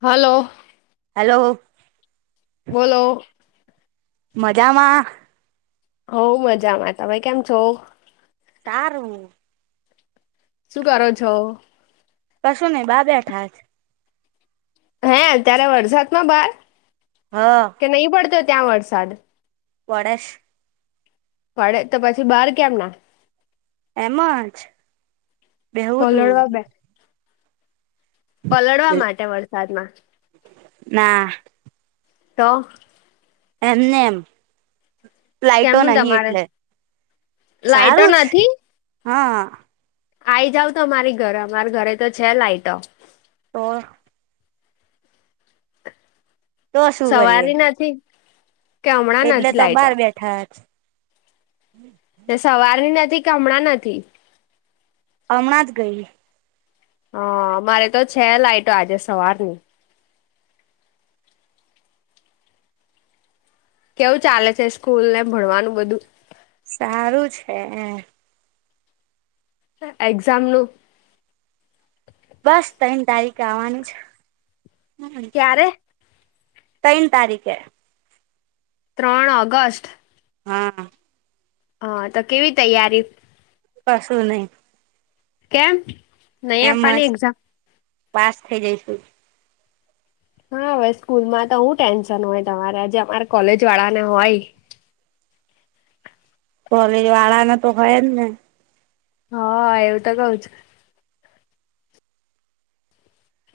હાલો. Hello. બોલો. મજામાં? હો મજામાં તમે કેમ છો? સારું શું કરો છો? કશું નય બા બેઠા હે અત્યારે વરસાદમાં બાર હ. કે નહીં પડતો ત્યાં વરસાદ? પડે પડે તો પછી બહાર કેમ ના એમાં જ બેવું તું પલળવા બે પલળવા માટે વરસાદમાં ના તો? એમને એમ પ્લાઇટો કેમનું નહી તમારે એટલે લાઈટો સારું નથી હા. આઈ જાવ તો અમારી ઘરે અમારા ઘરે તો છે, લાઈટો તો તો શું કરીએ સવારે નથી. કે હમણાં એટલે નથી તો લાઈટો બાર બેઠા તે સવારે નથી કે હમણાં નથી? અમણાં જ ગઈ હા મારે તો છે, લાઈટો આજે સવારની કેવું ચાલે છે, સ્કૂલ ને ભણવાનું બધું? સારું છે. એક્ઝામનું? બસ તૈણ તારીખે આવવાનું જ ક્યારે તૈણ તારીકે ત્રણ ઓગસ્ટ હા. હા તો કેવી તૈયારી? કશું નય કેમ? નહી એમ આપવાની જ એક્ઝામ પાસ થે જઈશું. હા હવે સ્કૂલ માં તો હું ટેન્શન હોય તમારે આજે અમારે કોલેજ વાળાને હોય. કોલેજ વાળાને તો હોય જ ને હ એવું તો કઉ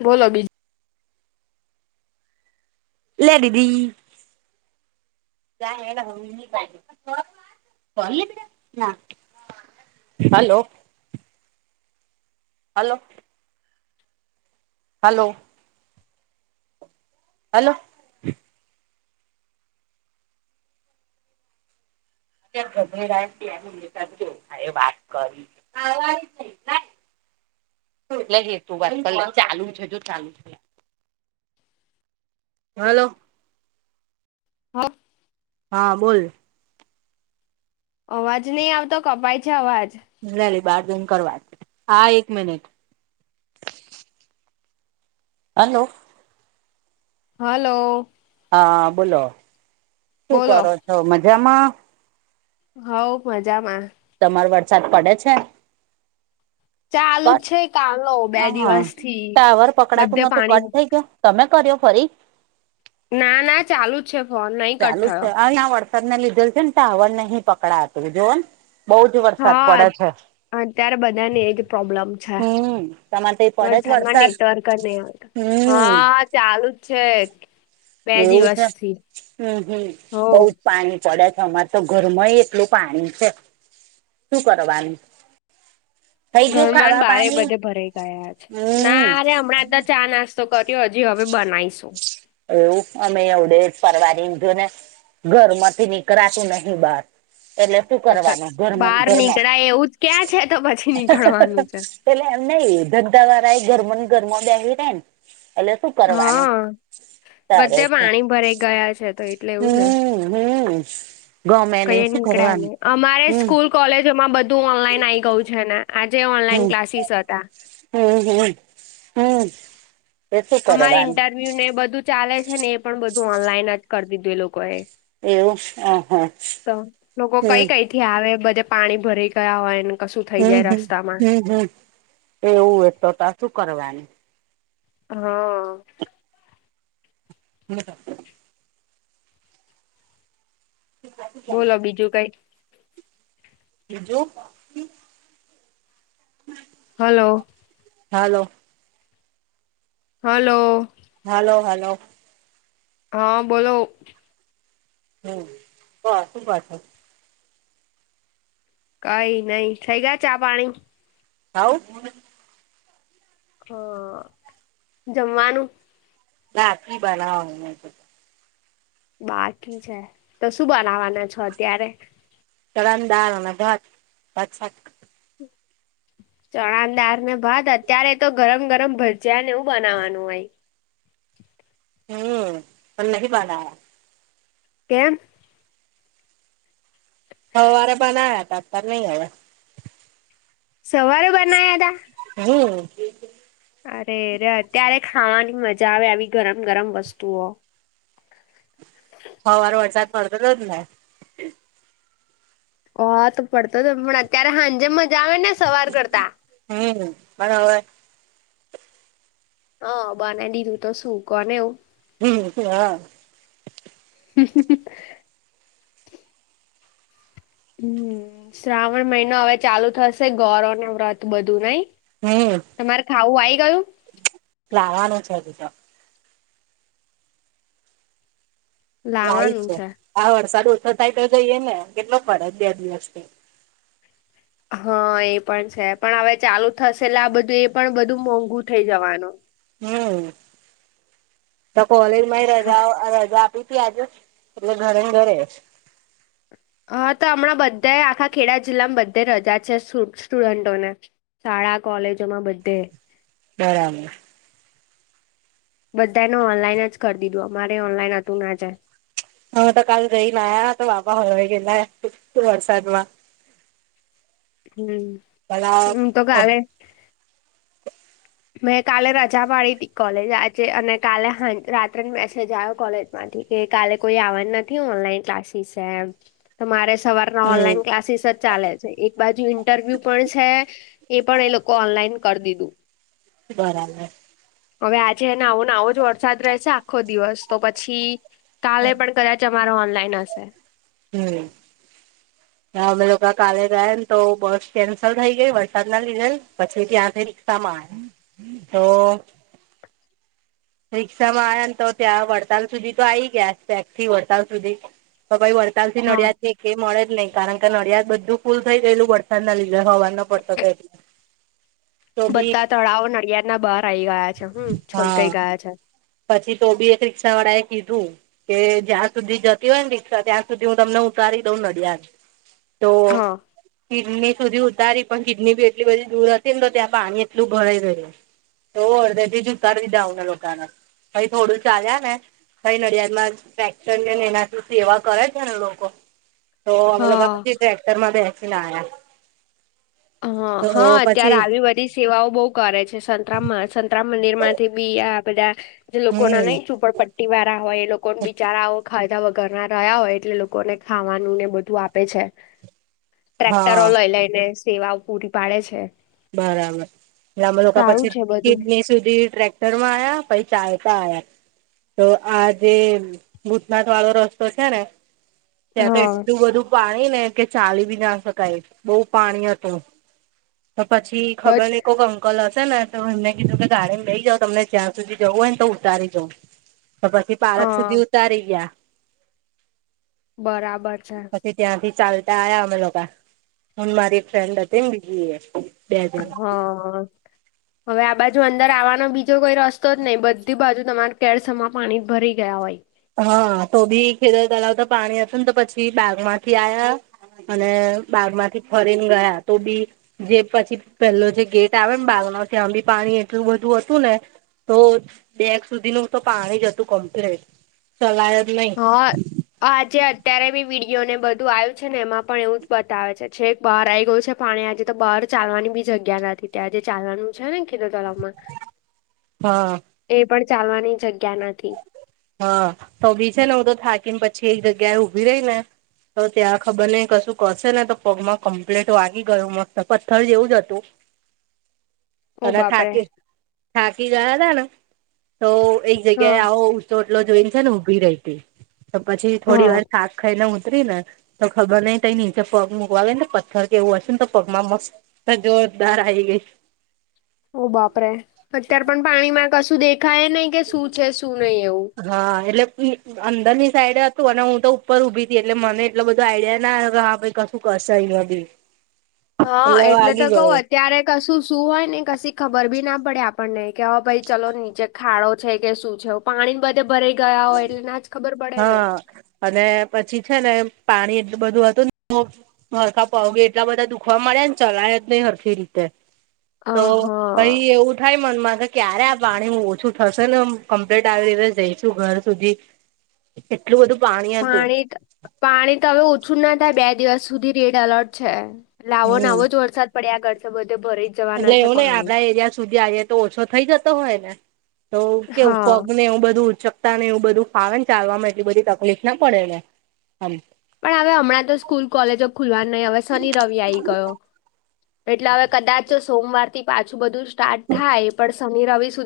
બોલો બી લે દીદી. [inaudible] [unintelligible] હાલો. હાલો. હાલો. હાલો. [inaudible] [unintelligible] લે હેતુ વાત કરીલે ચાલુ છે જો ચાલુ છે. હલો. હ હા બોલ. અવાજ નહીં આવતો કપાય છે અવાજ. લેલી બાર જૈન કર વાત. હા, એક મિનિટ. હલો. હલો. હા બોલો. શું બોલો કરો છો? મજામાં. હવ મજામાં. તમાર વરસાદ પડે છે? ચાલુ જ કટ છે કાલો બે અ દિવસ થી ટાવર બધે પકડાતું નતું પાણી કટ થઇ ગયો? તમે કર્યો ફરી? ના ના ચાલુ જ છે ફોન. નહીં કટ થયો. [unintelligible] વરસાદ ને લીધે છે ને ટાવરને નહીં પકડાતું જોવો ને બહુ જ વરસાદ હા પડે છે. અત્યારે બધાને એજ પ્રોબ્લેમ છે. હમ તમારે તો પડે જ વરસાદમાં વરસાદ નેટવર્ક જ નહી આવતું. હમ હા ચાલુ જ છે. બે એવું છે. દિવસથી હમ હમ હો બૌજ. પાણી પડે છે અમારે તો ઘરમાંય એટલું પાણી છે. શું કરવાનું? થઈ ગયું ઘરમાં ને ખાવા બારે પાણી બધે ભરાઈ ગયાં છે. હમ ના રે હમણાં તો ચા નાસ્તા તો કર્યો. હજી હવે બનાવીશું. એવું અમે એવડે ફવાનીધું ને. ઘરમાંથી નીકળાતું નહિ બાર. એટલે શું હા તો કરવાનું ઘરમાં ને બહાર ઘરમાં. નીકળાય એવું જ ક્યાં છે તો પછી નીકળવાનું છે [inaudible] એટલે એમ નહ ધંધા વાળા એ ઘરમો ને ઘરમો બેસી રેય ને એટલે શું કરવાનું? હા બધે ચાલે છે પાણી ભરાઈ ગયા છે. તો લેવું ના હમ હમ ગમે કઈ નહી શું નીકળ્યા કરવાનું નહી અમારે હમ સ્કૂલ કોલેજોમાં બધું ઓનલાઈન આઈ ગયું છે ને આજે ઓનલાઈન હમ ક્લાસીસ હતાં. હમ હમ હમ. એ શું અમારી કરવાનું ઇન્ટરવ્યુ ને એ બધું ચાલે છે ને એ પણ બધું ઓનલાઈન જ કરી દીધું એ લોકો એ. એવું હ હા લોકો કઈ હમ. કઈ થી આવે બધે પાણી ભરી ગયા હોય અન હમ હમ હમ હમ એવું તો ત શું કરવાનું? હા હ [inaudible] [unintelligible] બોલો બીજું કંઈ? બીજું. હમ hello. Hello. Hello. Hello hello. હા બોલો. હમ [unintelligible] કઈ નઈ થઈ ગયા ચા પાણી? હાવ. હ જમવાનું લાપશી બનાવ બાકી છે. તો શું બનાવાના છો અત્યારે? ચણા દાળ અને ભાત હમ ચણા દાર ને ભાત અત્યારે તો ગરમ ગરમ ભજયા ને એવું બનાવાનું હોય. હમ અ નહી [unintelligible] કેમ? સવારે બનાયા હતા નહી હવે. સવાર બના્યા હતા? હમ અરે અરે અત્યારે ખાવાની મજા આવે આવી ગરમ ગરમ વસ્તુઓ. સવારે વરસાદ પડતો હતો ને? હ તો પડતો જ પણ અત્યારે સાંજે મજા આવે ને સવાર કરતા. હમ બરાબર હ બને દીધું તો શું કોને એવું હમ હા હ હમ શ્રાવણ મહિનો હવે ચાલુ થશે ગૌરવ ના વ્રત બધું નય? તમારે ખાવું આવીઈ ગયું? લવાનું છે હજીતો. લાય છે, આ વરસાદ ઓછો થાય તો જઈએે ને કેટલો પડે બે દિવસથી. હા એ પણ છે, પણ ચાલુ થશે આ બધું એ પણ બધું મોંઘુ થઇ જવાનું. હમ તો કોલેજમાં ખા રજા રજા આપી ત આજે એ કે ઘરે ઘરે હા તો હમણાં બધા આખા ખેડા જિલ્લામાં બધા રજા છે, સ્ટુડન્ટોને. શાળા કોલેજો માં બધે. બરાબર બધાને ઓનલાઈન જ કરી દીધું. અમારે ઓનલાઈન હતું આજે. હા તો જઈને આવ્યા તો [unintelligible] વરસાદમાં હમ્મ હું તો ભલા કાલે મેં કાલે રજા પાડી હતી કોલેજ આજે અને કાલે રાત્રે મેસેજ આવ્યો કોલેજ માં કે કાલે કોઈ આવવા નથી ઓનલાઈન ક્લાસીસ છેમ. તમારે સવારના હમ ઓનલાઈન ક્લાસીસ જ ચાલે છે, એક બાજુ ઇન્ટરવ્યુ પણ છે, એ પણ એ લોકો ઓનલાઈન કરી દીધું. બરાબર હવે આજે એને આવોને આવો જ વરસાદ રહેશે આખો દિવસ તો પછી કાલે પણ કદાચ અમારો ઓનલાઇન હશે હમ્મ [inaudible] હા અમે લોકો કાલે ગયા તો બસ કેન્સલ થઈ ગઈ વરસાદ ના પછી ત્યાં થઈ તમારે તો રિક્ષામોયા ને તો ત્યાં વડતાલ સુધી તો આવી ગયા પેગ થી વડતાલ સુધી તો ભાઈ વડતાલ થી હા નળિયા છે કે મળે જ નહી કારણ કે નડિયાદ બધું ફૂલ થઈ ગયેલું વ [unintelligible] બધા તળાવ નડિયાદના બહાર આવી ગયા છે, હમ હા છલકાઈ ગયા છે, પછી તો બી એક રીક્ષા વાળા એ કીધું કે જ્યાં સુધી જતી હોય ને રિક્ષા ત્યાં સુધી હું તમને ઉતારી દઉં નડિયાદ હા કિડની સુધી ઉતારી પણ કિડની બી એટલી બધી દૂર હતી ને તો ત્યાં પાણી એટલું ભરાઈ ગયું તો ઓર જુત જાઉને લોકોના ભછાઈ થોડું ચાલ્યા ને પહી નડિયાદ માં ટ્રેક્ટર ને ને એના શું સેવા કરે છે, ને લોકો તો અમે લોકો હા પછી ટ્રેક્ટર માં બેસીને આવ્યા હા હા અત્યારે બધી સેવાઓ ઉ કરે છે, સરામ સંતરામ મંદિર માંથી બી આ બધા જે લોકો ના હમ નહી ચુપડ પ વાળા હોય એ લોકો બિચારા ખાધા વગર ના રહ્યા હોય એટલે લોકોને ખાવાનું ને બધું આપે છે, હા ટ્રેક્ટરો લઈ લઈને સેવાઓ પૂરી પાડે છે, બરાબર ગામ લોકો સારું પછી છે બધું કીડની સુધી ટ્ર ટરમાં આયા પહી ચાલતા આયા તો આ જે ભૂતનાથ વાળો રસ્તો છે, ને ત્યાં તો હા એટલું બધું પાણી ને કે ચાલી બી ના શકાય બહુ પાણી હતું તો પછી ખબર ને બટ કોકમ કલ હશેને તો એમને કીધું કે ગાડીને લઈ જાવ તમને જ્યાં સુધી જવું હોયને તો ઉતારી જાઉ તો પછી પાલક હા સુધી ઉતારી ગયા બરાબર છે, ત્યાં થી ચાલતા આયા અમે લોકો હું મારી ફ્રેન્ડ હતી ને બીજી એ બે જણ હા હવે આ બાજુ અંદર આવવાનો બીજો કોઈ રસ્તો જ નહી બધી બાજુ તમારા કેળસમા પાણી ભરી ગયા હોય હા તો બી ખેડ તળવતા પાણી હતું ને તો પછી બાગ માંથી આયા અને બાગ માંથી ફરીને ગયા તો બી જે પછી પેલો જે ગેટ આવે ને બાગના ત્યા બી પાણી એટલું બધું હતું ને. તો બેગ સુધીનું તો પાણી જ હતું કમ્પ્લેટ ચલાય જ નઈ હા આજે અત્યારે બી વિડીયોને બધું આવ્યું છે ને એમાં પણ એવું જ બતાવે છે છે. બહાર આવી ગયું છે પાણી આજે તો બહાર ચાલવાની બી જગ્યા નથી ત્યાં આજે ચાલવાનું છે ને ખેતતોળમાં [inaudible] હા. એ પણ ચાલવાની જગ્યા નથી. હા તો બી છેને હું તો થાકી ને પછી એક જગ્યાએ ઊભી રહી ને. તો ત્યાં ખબર નહ કશું કરશે ને તો પગમાં કમ્પ્લીટ વાગી ગયું મસ્ત પથ્થર જેવું જ હતું. [inaudible] અને બાપરે થાકી થાકી ગયા તા ને તો એક હા જગ્યાએ આવો ચોટલો જોઈને છે ને ઊભી રેયતી તો પછી થોડી હા વાર થાક ખાઈને ઊતરીને તો ખબર નઈ તય નીચે પગ મૂકવા આવે ને પથ્થર કે એવો હશેને તો પગમાં મસ્ત જોરદાર આયી ગઈ ઓ બાપરે અત્યાર પણ પાણીમાં કશું દેખાય નઈ કે શું છે શું નઈ એવું હા એટલે [unintelligible] અંદરની સાઈડે હતું અને હું તો ઉપર ઊભી હતી એટલે મને એટલો બધો આઈડિયા ના આયો કે હા ભાઈ ક હું કશાયવા બી હા એટલે તો વાગી કવ ગયો અત્યારે કશું શું હોયને કશી ખબર બી ના પડે આપણને કે હ ભાઈ ચલો નીચે ખાડો છે કે શું છે પાણી બધે ભરાઈ ગયા હોય એટલે ના જ ખબર પડે ને હ અને પછી છે ને પાણી એટલું બધું હતું [unintelligible] હરખા પગ એટલાં બધા દુખવા મળ્યાને ચલાય જ હરખી રીતે તો અહં ભાઈ એવું થાય મનમાં કે ક્યારે આ પાણી ઓછું થશે ને આમ કમ્પ્લીટ આવી દિવસ જઈશું ઘર સુધી એટલું બધું પાણ પાણી પાણી તો હવે ઓછું ના થાય બે દિવસ સુધી રેડ એલર્ટ છે. લાવોનો હમ આવો જ વરસાદ પડ્યા કરશે છે બધે ભરી એટલે જવાના એવું છે નઈ પાણી આપડા એરિયા સુધી આવ્યે તો ઓછો થઈ જતો હોયને તો કેવું હા પગને એવું બધું ઉચક તા ને એવું બધું ફાવેને ચાલવાવામાં એટલી બધી તકલીફ ના પડે આમ પણ હવે હમણાં તો સ્કૂલ કોલેજો ખુલવાન નઈ હવે શનિ રવિ આય ગયો. એટલે હવે કદાચ સોમવારથી પાછું બધું સ્ટાર્ટ થાય પણ શનિ રવિ સુધી